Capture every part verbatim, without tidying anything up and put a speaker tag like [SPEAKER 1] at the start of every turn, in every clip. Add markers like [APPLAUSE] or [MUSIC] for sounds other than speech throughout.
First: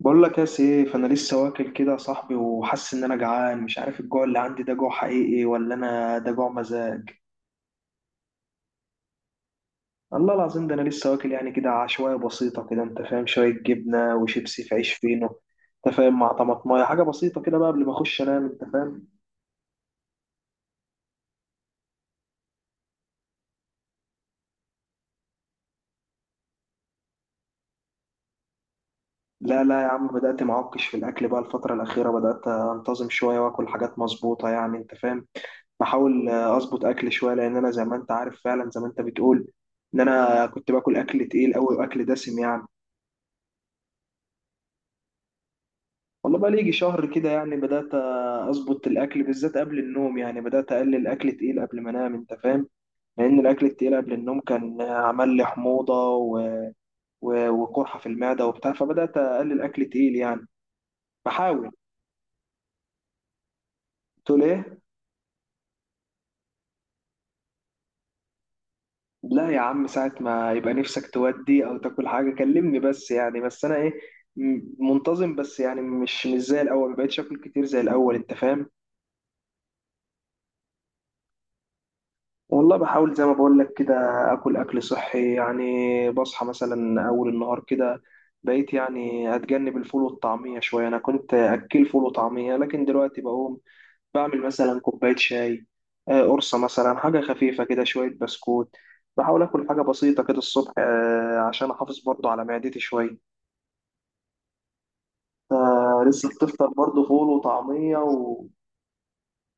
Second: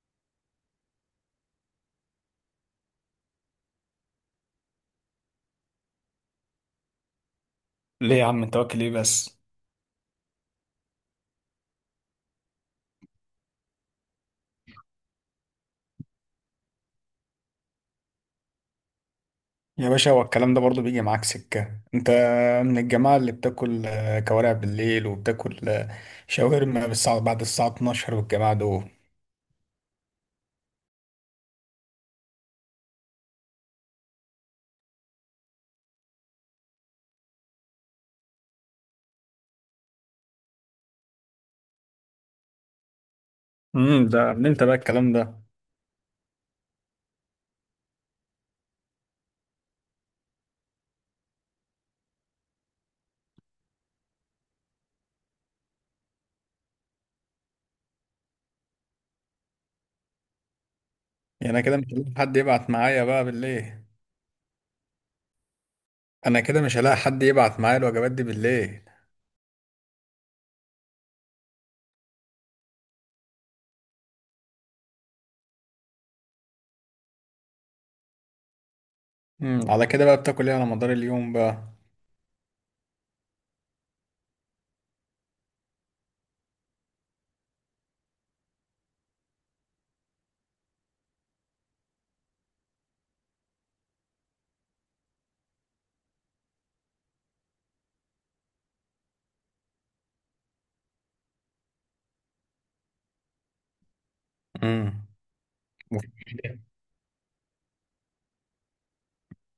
[SPEAKER 1] بقول لك يا سي، فانا لسه واكل كده يا صاحبي، وحاسس ان انا جعان. مش عارف الجوع اللي عندي ده جوع حقيقي ولا انا ده جوع مزاج.
[SPEAKER 2] ليه يا عم انت واكل ايه بس؟
[SPEAKER 1] الله العظيم، ده انا لسه واكل يعني كده، عشوائيه بسيطه كده، انت فاهم، شويه جبنه وشيبسي في عيش فينو. انت فاهم، مع طماطمايه، حاجه بسيطه كده بقى قبل ما اخش انام، انت فاهم.
[SPEAKER 2] يا باشا هو الكلام ده برضه بيجي معاك سكة؟ انت من الجماعة اللي بتاكل آه، كوارع بالليل وبتاكل آه، شاورما بالساعة بعد الساعة اتناشر والجماعة دول.
[SPEAKER 1] لا لا يا عم، بدات معكش في الاكل بقى، الفتره الاخيره بدات انتظم شويه واكل حاجات مظبوطه يعني انت فاهم. بحاول آه، اظبط اكل شويه، لان انا زي ما انت عارف فعلا، زي ما انت بتقول ان انا كنت باكل اكل تقيل قوي واكل دسم يعني.
[SPEAKER 2] امم، ده من انت بقى الكلام ده؟
[SPEAKER 1] والله بقى لي يجي شهر كده، يعني بدأت أظبط الأكل بالذات قبل النوم، يعني بدأت أقلل أكل تقيل قبل ما أنام، أنت فاهم. لأن الأكل التقيل قبل النوم كان عمل لي حموضة و... و... وقرحة في المعدة وبتاع، فبدأت أقلل أكل تقيل يعني،
[SPEAKER 2] يعني انا
[SPEAKER 1] بحاول.
[SPEAKER 2] كده مش هلاقي حد يبعت معايا بقى بالليل.
[SPEAKER 1] تقول إيه؟
[SPEAKER 2] انا كده مش هلاقي حد يبعت معايا الوجبات دي بالليل.
[SPEAKER 1] لا يا عم، ساعة ما يبقى نفسك تودي أو تاكل حاجة كلمني بس، يعني بس أنا إيه، م- منتظم بس، يعني مش مش زي الأول، مبقتش آكل كتير زي الأول، أنت فاهم.
[SPEAKER 2] امم، على كده بقى بتاكل ايه على مدار اليوم بقى؟
[SPEAKER 1] والله بحاول زي ما بقول لك كده، اكل اكل صحي يعني، بصحى مثلا اول النهار كده، بقيت يعني اتجنب الفول والطعميه شويه، انا كنت اكل فول وطعميه، لكن دلوقتي بقوم بعمل مثلا كوبايه شاي، آه، قرصه مثلا، حاجه خفيفه كده، شويه بسكوت. بحاول اكل حاجه بسيطه كده الصبح، آه، عشان احافظ برضو على معدتي شويه.
[SPEAKER 2] امم.
[SPEAKER 1] آه، لسه بتفطر برضو فول وطعميه و-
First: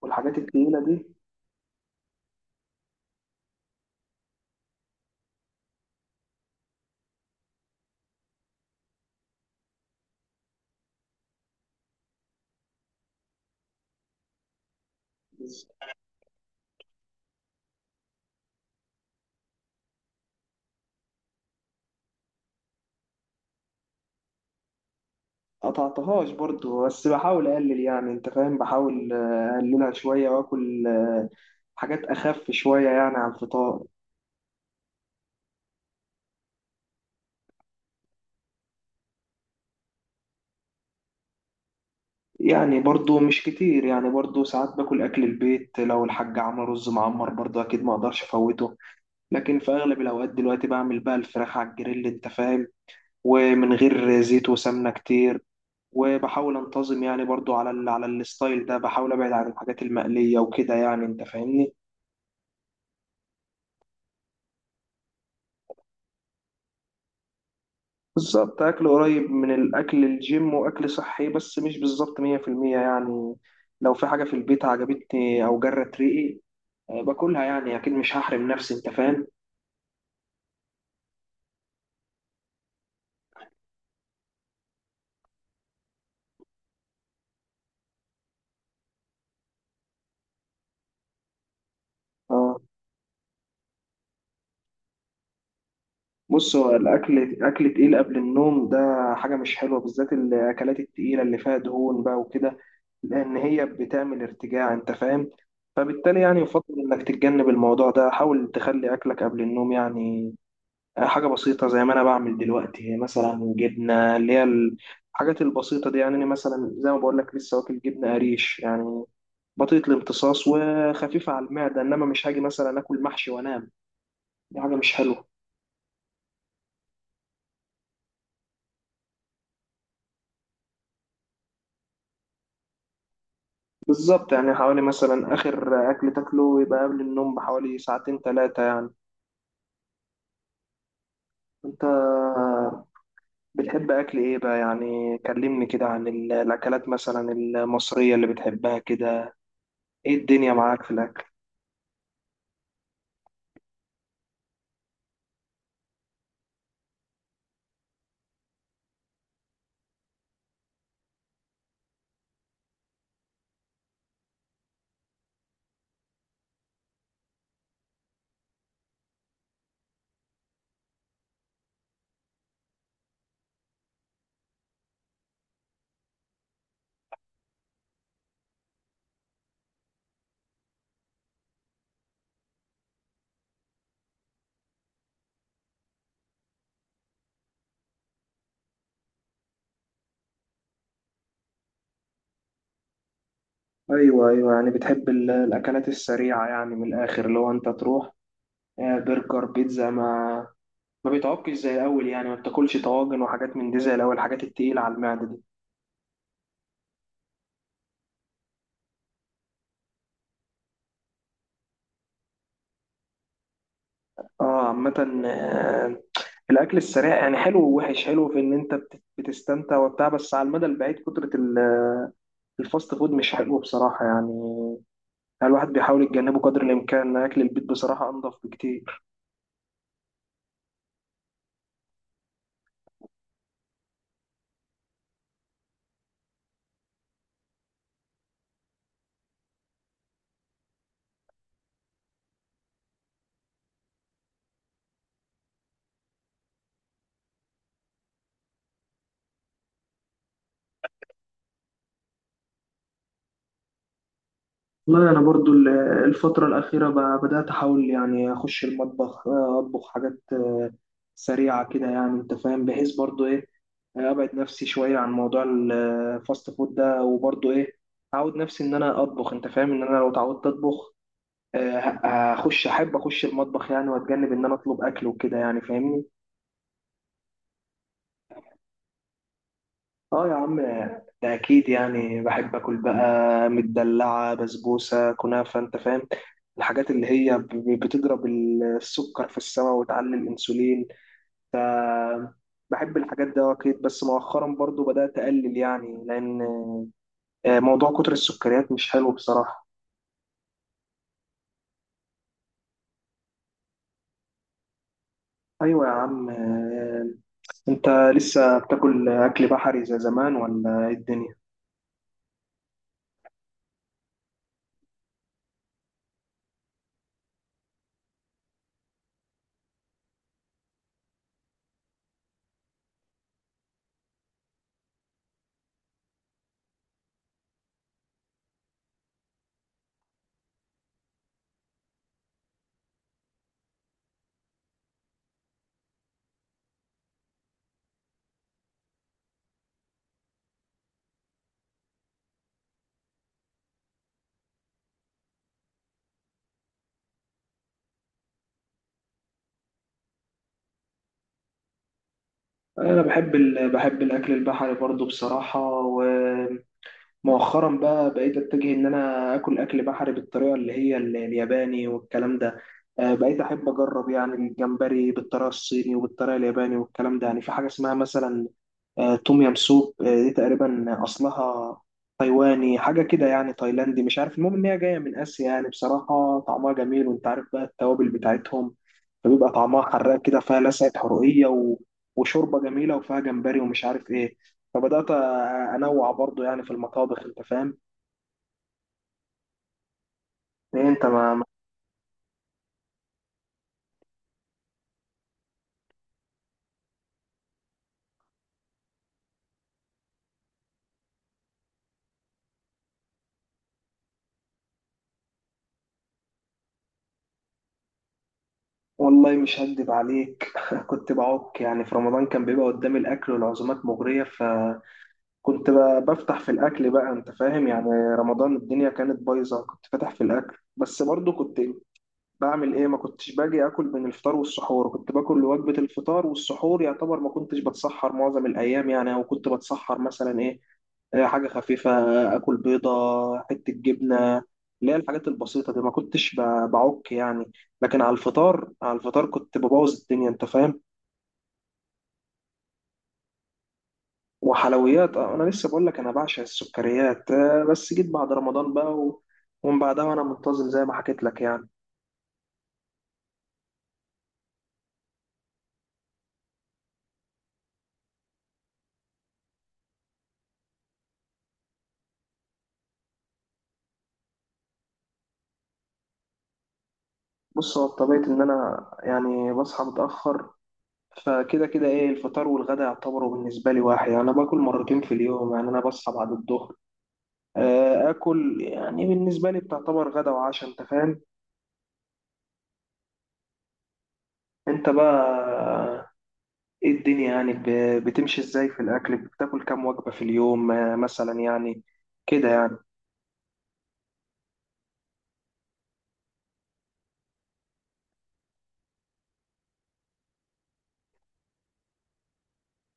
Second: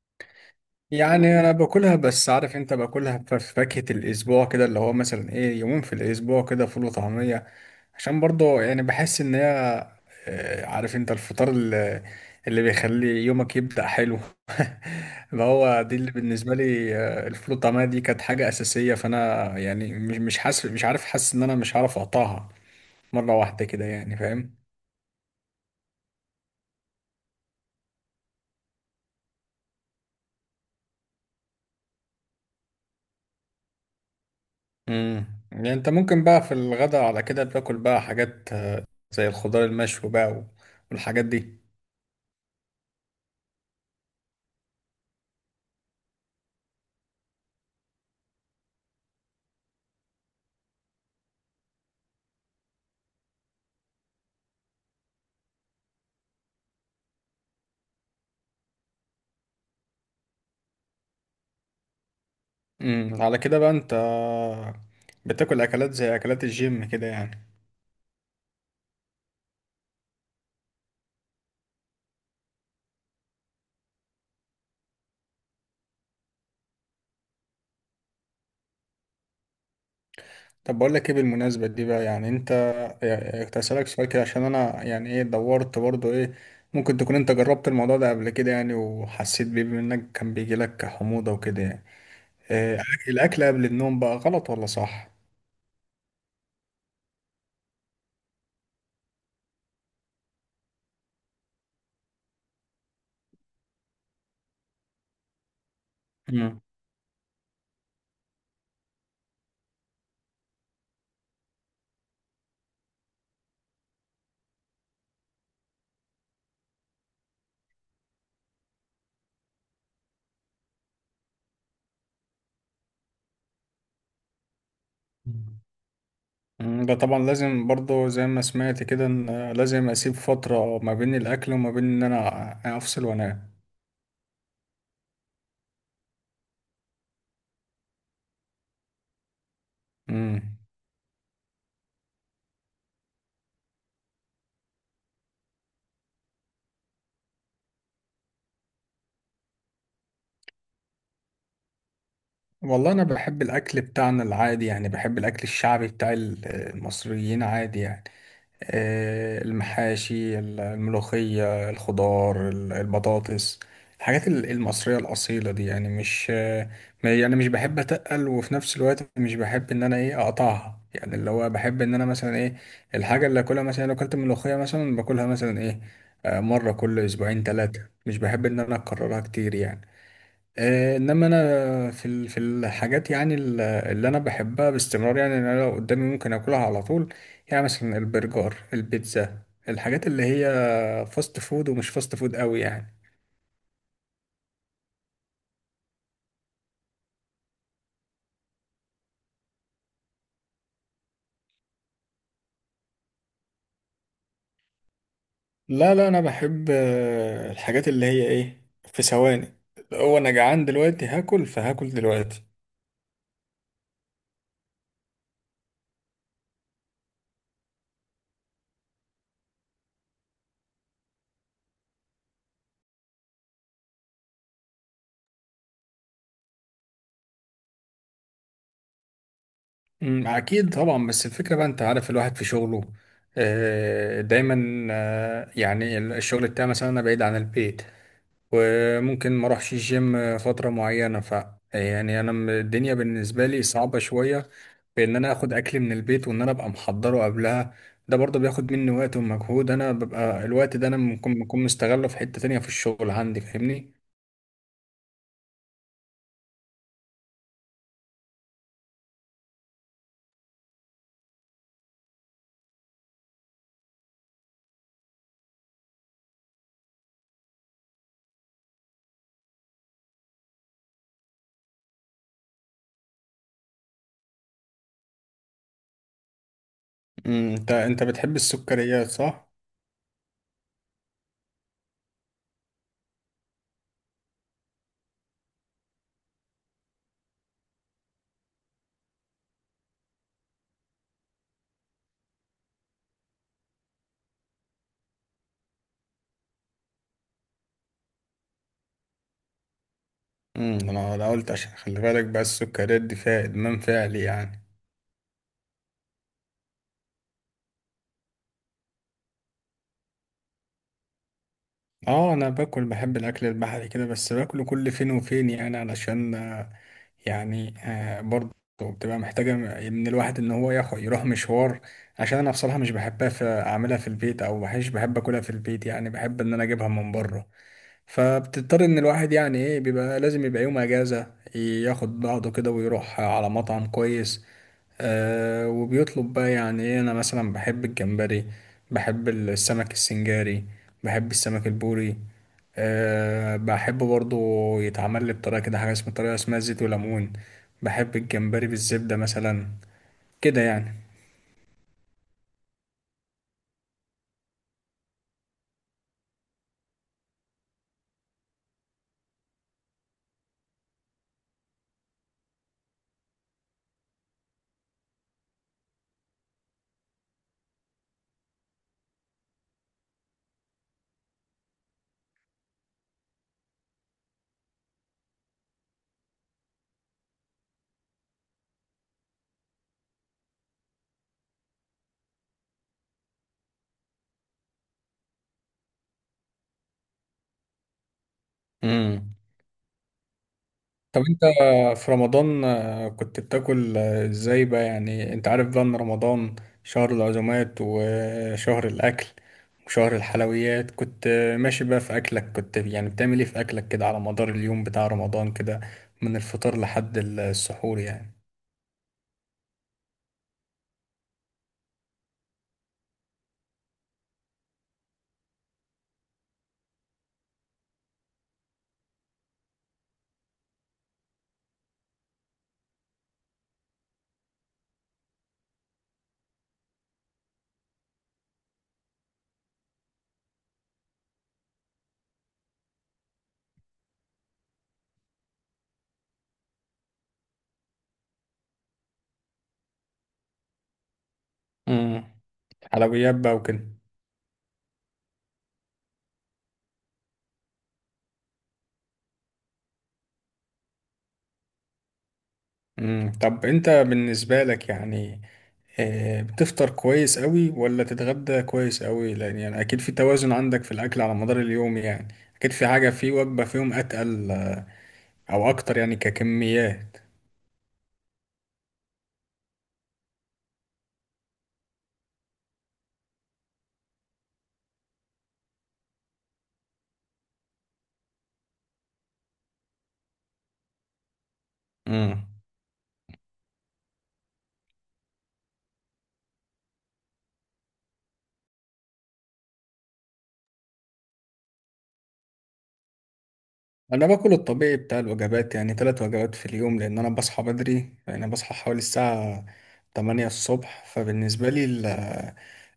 [SPEAKER 1] والحاجات التقيله دي.
[SPEAKER 2] يعني انا باكلها بس عارف، انت باكلها في فاكهة الاسبوع كده، اللي هو مثلا ايه، يومين في الاسبوع كده فول وطعمية، عشان برضه يعني بحس ان هي آه، عارف، انت الفطار اللي, اللي بيخلي يومك يبدأ حلو. [LAUGHS] ما هو دي اللي بالنسبة لي، آه، الفول والطعمية دي كانت حاجة أساسية، فانا يعني مش مش حاسس، مش عارف، حاسس ان انا مش عارف اقطعها مرة واحدة كده يعني، فاهم.
[SPEAKER 1] قطعتهاش برضو، بس بحاول اقلل يعني انت فاهم، بحاول آه، اقللها شويه، واكل آه، حاجات اخف شويه يعني على الفطار.
[SPEAKER 2] امم. يعني انت ممكن بقى في الغداء على كده بتاكل بقى حاجات آه، زي الخضار المشوي بقى والحاجات دي.
[SPEAKER 1] يعني برضو مش كتير، يعني برضو ساعات باكل اكل البيت، لو الحاج عمل رز معمر برضو اكيد ما اقدرش افوته. لكن في اغلب الاوقات دلوقتي بعمل بقى الفراخ على الجريل، انت فاهم، ومن غير زيت وسمنه كتير. وبحاول انتظم يعني برضو على ال على الستايل ده، بحاول ابعد عن الحاجات المقليه وكده يعني، انت فاهمني.
[SPEAKER 2] امم، على كده بقى انت بتاكل اكلات زي اكلات الجيم كده يعني.
[SPEAKER 1] بالظبط، أكل قريب من الأكل الجيم وأكل صحي، بس مش بالظبط مية في المية يعني. لو في حاجة في البيت عجبتني أو جرت ريقي، آه، باكلها يعني، أكيد مش هحرم نفسي، أنت فاهم.
[SPEAKER 2] طب بقول لك ايه، بالمناسبه دي بقى يعني انت، يعني كنت هسألك سؤال كده، عشان انا يعني ايه دورت برضو ايه، ممكن تكون انت جربت الموضوع ده قبل كده يعني وحسيت بيه، بما انك كان بيجي لك حموضه وكده يعني.
[SPEAKER 1] اه،
[SPEAKER 2] إيه الاكل قبل النوم بقى، غلط ولا صح؟
[SPEAKER 1] بص، هو الأكل أكل تقيل قبل النوم ده حاجة مش حلوة، بالذات الأكلات التقيلة اللي فيها دهون بقى وكده، لأن هي بتعمل ارتجاع، أنت فاهم. فبالتالي يعني
[SPEAKER 2] امم.
[SPEAKER 1] يفضل إنك تتجنب الموضوع ده، حاول تخلي أكلك قبل النوم يعني، حاجة بسيطة زي ما أنا بعمل دلوقتي، مثلا جبنة، اللي هي الحاجات البسيطة دي يعني. أنا مثلا زي ما بقول لك لسه واكل جبنة قريش يعني، بطيئة الامتصاص وخفيفة على المعدة، إنما مش هاجي مثلا آكل محشي وأنام، دي حاجة مش حلوة.
[SPEAKER 2] مم، ده طبعا لازم، برضو زي ما سمعت كده ان لازم اسيب فتره ما بين الاكل وما بين ان انا افصل وانام.
[SPEAKER 1] بالظبط، يعني حوالي مثلا آخر أكل تاكله يبقى قبل النوم بحوالي ساعتين ثلاثة يعني.
[SPEAKER 2] امم.
[SPEAKER 1] أنت بتحب أكل إيه بقى؟ يعني كلمني كده عن ال- الأكلات مثلا المصرية اللي بتحبها كده، إيه الدنيا معاك في الأكل؟
[SPEAKER 2] والله انا بحب الاكل بتاعنا العادي يعني، بحب الاكل الشعبي بتاع ال- المصريين عادي يعني. آه، المحاشي، ال- الملوخية، الخضار، ال- البطاطس، الحاجات ال- المصرية الأصيلة دي يعني. مش آه، ما- يعني مش بحب أتقل، وفي نفس الوقت مش بحب إن أنا إيه أقطعها يعني، اللي هو بحب إن أنا مثلا إيه، الحاجة اللي أكلها، مثلا لو أكلت ملوخية مثلا باكلها مثلا إيه، آه، مرة كل أسبوعين ثلاثة، مش بحب إن أنا أكررها كتير يعني. آه، انما انا في ال- في الحاجات يعني ال- اللي انا بحبها باستمرار يعني، إن انا لو قدامي ممكن اكلها على طول، يعني مثلا البرجر، البيتزا، الحاجات اللي هي فاست فود ومش فاست فود قوي يعني.
[SPEAKER 1] ايوه، ايوه، يعني بتحب ال- الاكلات السريعه، يعني من الاخر، اللي هو انت تروح آه، برجر بيتزا، ما ما بيتعبكش زي الاول، يعني ما بتاكلش طواجن وحاجات من دي زي الاول، الحاجات التقيله على المعده دي.
[SPEAKER 2] لا لا، انا بحب آه، الحاجات اللي هي ايه، في ثواني، هو انا جعان دلوقتي هاكل فهاكل دلوقتي.
[SPEAKER 1] اه، عامه، آه، الاكل السريع يعني حلو ووحش، حلو في ان انت بت- بتستمتع وبتاع، بس على المدى البعيد كتره ال- الفاست فود مش حلو بصراحه يعني. يعني الواحد بيحاول يتجنبه قدر الامكان، اكل البيت بصراحه انضف بكتير.
[SPEAKER 2] أمم، اكيد طبعا، بس الفكرة بقى انت عارف، الواحد في شغله آه، دايما آه، يعني الشغل بتاعي مثلا انا بعيد عن البيت، وممكن ما اروحش الجيم فترة معينة، ف يعني انا م- الدنيا بالنسبة لي صعبة شوية، بان انا اخد اكل من البيت وان انا ابقى محضره قبلها. ده برضه بياخد مني وقت ومجهود، انا ببقى الوقت ده انا ممكن بكون مستغله في حتة تانية في الشغل عندي، فاهمني.
[SPEAKER 1] والله أنا برضو ال- الفترة الأخيرة ب- بدأت أحاول يعني أخش المطبخ، آه، أطبخ حاجات آه، سريعة كده يعني أنت فاهم، بحيث برضو إيه، آه، أبعد نفسي شوية عن موضوع الفاست فود ده، وبرضو إيه، أعود نفسي إن أنا أطبخ، أنت فاهم، إن أنا لو اتعودت أطبخ، آه، ه- هخش أحب أخش المطبخ يعني، وأتجنب إن أنا أطلب أكل وكده يعني، فاهمني.
[SPEAKER 2] امم. انت انت بتحب السكريات صح؟
[SPEAKER 1] اه يا عم، ده اكيد، يعني بحب اكل بقى مدلعه، بسبوسه، كنافه، انت فاهم، الحاجات اللي هي ب- ب- بتضرب السكر في السماء وتعلي الانسولين. ف بحب الحاجات دي آه، اكيد، بس مؤخرا برضو بدات اقلل يعني، لان آه، موضوع كتر السكريات مش حلو بصراحه.
[SPEAKER 2] امم. انا أنا قلت عشان خلي بالك بقى، السكريات دي فيها ادمان فعلي يعني.
[SPEAKER 1] ايوه يا عم، آه، انت لسه بتاكل اكل بحري زي زمان ولا ايه الدنيا؟
[SPEAKER 2] اه انا باكل، بحب الاكل البحري كده، بس باكله كل فين وفين يعني، علشان يعني آه، برضه بتبقى محتاجة من الواحد إن هو ياخد يروح مشوار، عشان أنا بصراحة مش بحبها في، أعملها في البيت أو مش بحب أكلها في البيت يعني، بحب إن أنا أجيبها من بره، فبتضطر إن الواحد يعني إيه، بيبقى لازم يبقى يوم أجازة، ياخد بعضه كده ويروح على مطعم كويس. آه، وبيطلب بقى يعني ايه، انا مثلا بحب الجمبري، بحب السمك السنجاري، بحب السمك البوري. أه بحب برضو يتعمل لي بطريقة كده، حاجة اسمها طريقة اسمها زيت وليمون، بحب الجمبري بالزبدة مثلا، كده يعني.
[SPEAKER 1] انا بحب ال... بحب الاكل البحري برضو بصراحه. مؤخرا بقى بقيت اتجه ان انا اكل اكل بحري بالطريقه اللي هي ال- الياباني والكلام ده، آه، بقيت احب اجرب يعني الجمبري بالطريقه الصيني وبالطريقه الياباني والكلام ده، يعني في حاجه اسمها مثلا آه، توم يام سوب. آه، دي تقريبا اصلها تايواني، حاجه كده، يعني تايلاندي، مش عارف، المهم ان هي جايه من اسيا يعني، بصراحه طعمها جميل، وانت عارف بقى التوابل بتاعتهم، فبيبقى طعمها حراق كده، فيها لسعة حرقية و... وشوربة جميلة، وفيها جمبري ومش عارف ايه. فبدأت أ- أنوع برضو يعني في المطابخ، أنت فاهم.
[SPEAKER 2] مم.
[SPEAKER 1] إيه أنت.
[SPEAKER 2] طب
[SPEAKER 1] ما
[SPEAKER 2] انت
[SPEAKER 1] ما-
[SPEAKER 2] في رمضان آه، كنت بتاكل آه، ازاي بقى؟ يعني انت عارف بقى ان رمضان شهر العزومات وشهر الاكل وشهر الحلويات، كنت آه، ماشي بقى في اكلك؟ كنت يعني بتعمل ايه في اكلك كده على مدار اليوم بتاع رمضان كده، من الفطار لحد السحور يعني.
[SPEAKER 1] والله مش هكدب عليك [LAUGHS] كنت بعك يعني، في رمضان كان بيبقى قدامي الأكل والعزومات مغرية، فكنت ب- بفتح في الأكل بقى، أنت فاهم يعني، رمضان الدنيا كانت بايظة، كنت فاتح في الأكل، بس برضو كنت بعمل ايه، ما كنتش باجي اكل من الفطار والسحور، كنت باكل وجبة الفطار، والسحور يعتبر ما كنتش بتسحر معظم الايام يعني، او كنت بتسحر مثلا ايه، آه، حاجة خفيفة، اكل بيضة، حتة جبنة، اللي هي الحاجات البسيطة دي، ما كنتش ب- بعك يعني. لكن على الفطار على الفطار كنت ببوظ الدنيا، انت فاهم.
[SPEAKER 2] امم. حلويات بقى وكده.
[SPEAKER 1] وحلويات، آه، انا لسه بقول لك انا بعشق السكريات، آه، بس جيت بعد رمضان بقى و... ومن بعدها وانا منتظم زي ما حكيت لك يعني.
[SPEAKER 2] امم. طب انت بالنسبة لك يعني آه، بتفطر كويس قوي ولا تتغدى كويس قوي؟ لان يعني اكيد في توازن عندك في الاكل على مدار اليوم يعني، اكيد في حاجة في وجبة فيهم اتقل آه، او اكتر يعني ككميات.
[SPEAKER 1] بص، هو بطبيعة ان انا يعني بصحى متأخر، فكده كده، ايه، الفطار والغدا يعتبروا بالنسبه لي واحد يعني، انا باكل مرتين في اليوم يعني، انا بصحى بعد الظهر، آه، اكل يعني بالنسبه لي بتعتبر غدا وعشاء، انت فاهم.
[SPEAKER 2] امم.
[SPEAKER 1] انت بقى، ايه الدنيا يعني ب- بتمشي ازاي في الاكل؟ بتاكل كام وجبه في اليوم آه، مثلا يعني، كده يعني.
[SPEAKER 2] انا باكل الطبيعي بتاع الوجبات، يعني ثلاث وجبات في اليوم، لان انا بصحى بدري، يعني بصحى حوالي الساعة تمانية الصبح، فبالنسبة لي ال-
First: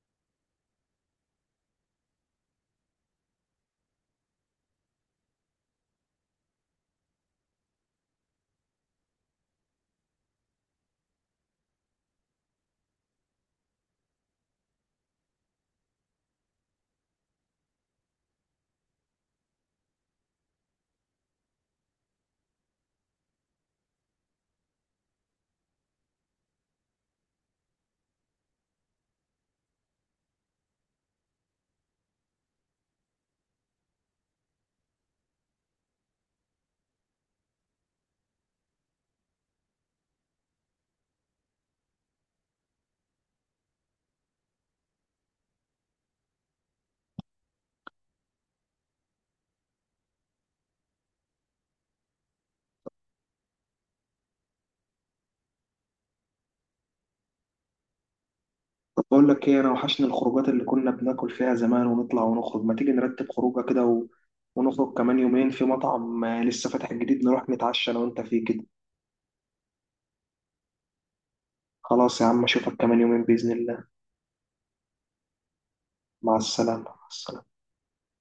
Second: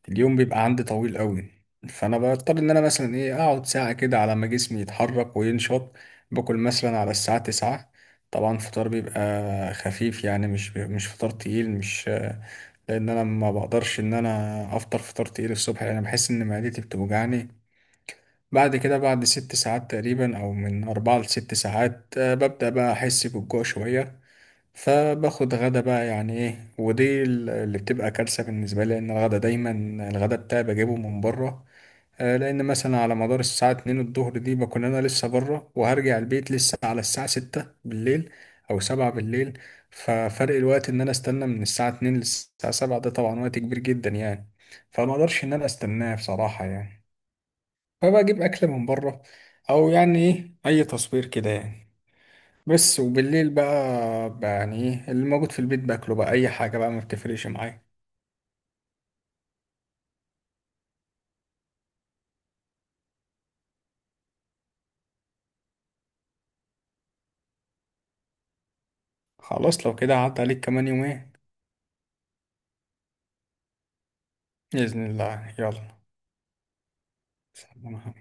[SPEAKER 2] اليوم بيبقى عندي طويل قوي، فانا بضطر ان انا مثلا ايه اقعد ساعة كده على ما جسمي يتحرك وينشط، باكل مثلا على الساعة تسعة. طبعا فطار بيبقى خفيف يعني، مش مش فطار تقيل، مش، لان انا ما بقدرش ان انا افطر فطار تقيل الصبح، لان بحس ان معدتي بتوجعني. بعد كده بعد ست ساعات تقريبا، أو من أربعة لست ساعات، آه، ببدأ بقى أحس بالجوع شوية، فباخد غدا بقى يعني إيه، ودي ال- اللي بتبقى كارثة بالنسبة لي، لأن الغدا دايما، الغدا بتاعي بجيبه من بره. آه، لأن مثلا على مدار الساعة اتنين الظهر دي بكون أنا لسه بره، وهرجع البيت لسه على الساعة ستة بالليل أو سبعة بالليل، ففرق الوقت إن أنا استنى من الساعة اتنين للساعة سبعة، ده طبعا وقت كبير جدا يعني، فما أقدرش إن أنا أستناه بصراحة يعني، فبقى اجيب اكل من بره او يعني ايه اي تصوير كده يعني. بس وبالليل بقى, بقى يعني ايه، اللي موجود في البيت باكله بقى، اي حاجه بقى ما بتفرقش معايا.
[SPEAKER 1] طب بقول لك ايه، انا وحشني الخروجات اللي كنا بناكل فيها زمان ونطلع ونخرج، ما تيجي نرتب خروجه كده و... ونخرج كمان يومين في مطعم آه، لسه فاتح جديد، نروح نتعشى انا وانت فيه كده.
[SPEAKER 2] خلاص لو كده، عدى عليك كمان يومين
[SPEAKER 1] خلاص يا عم، اشوفك كمان يومين باذن الله.
[SPEAKER 2] باذن الله، يلا.
[SPEAKER 1] مع السلامة، مع السلامة.
[SPEAKER 2] سلام.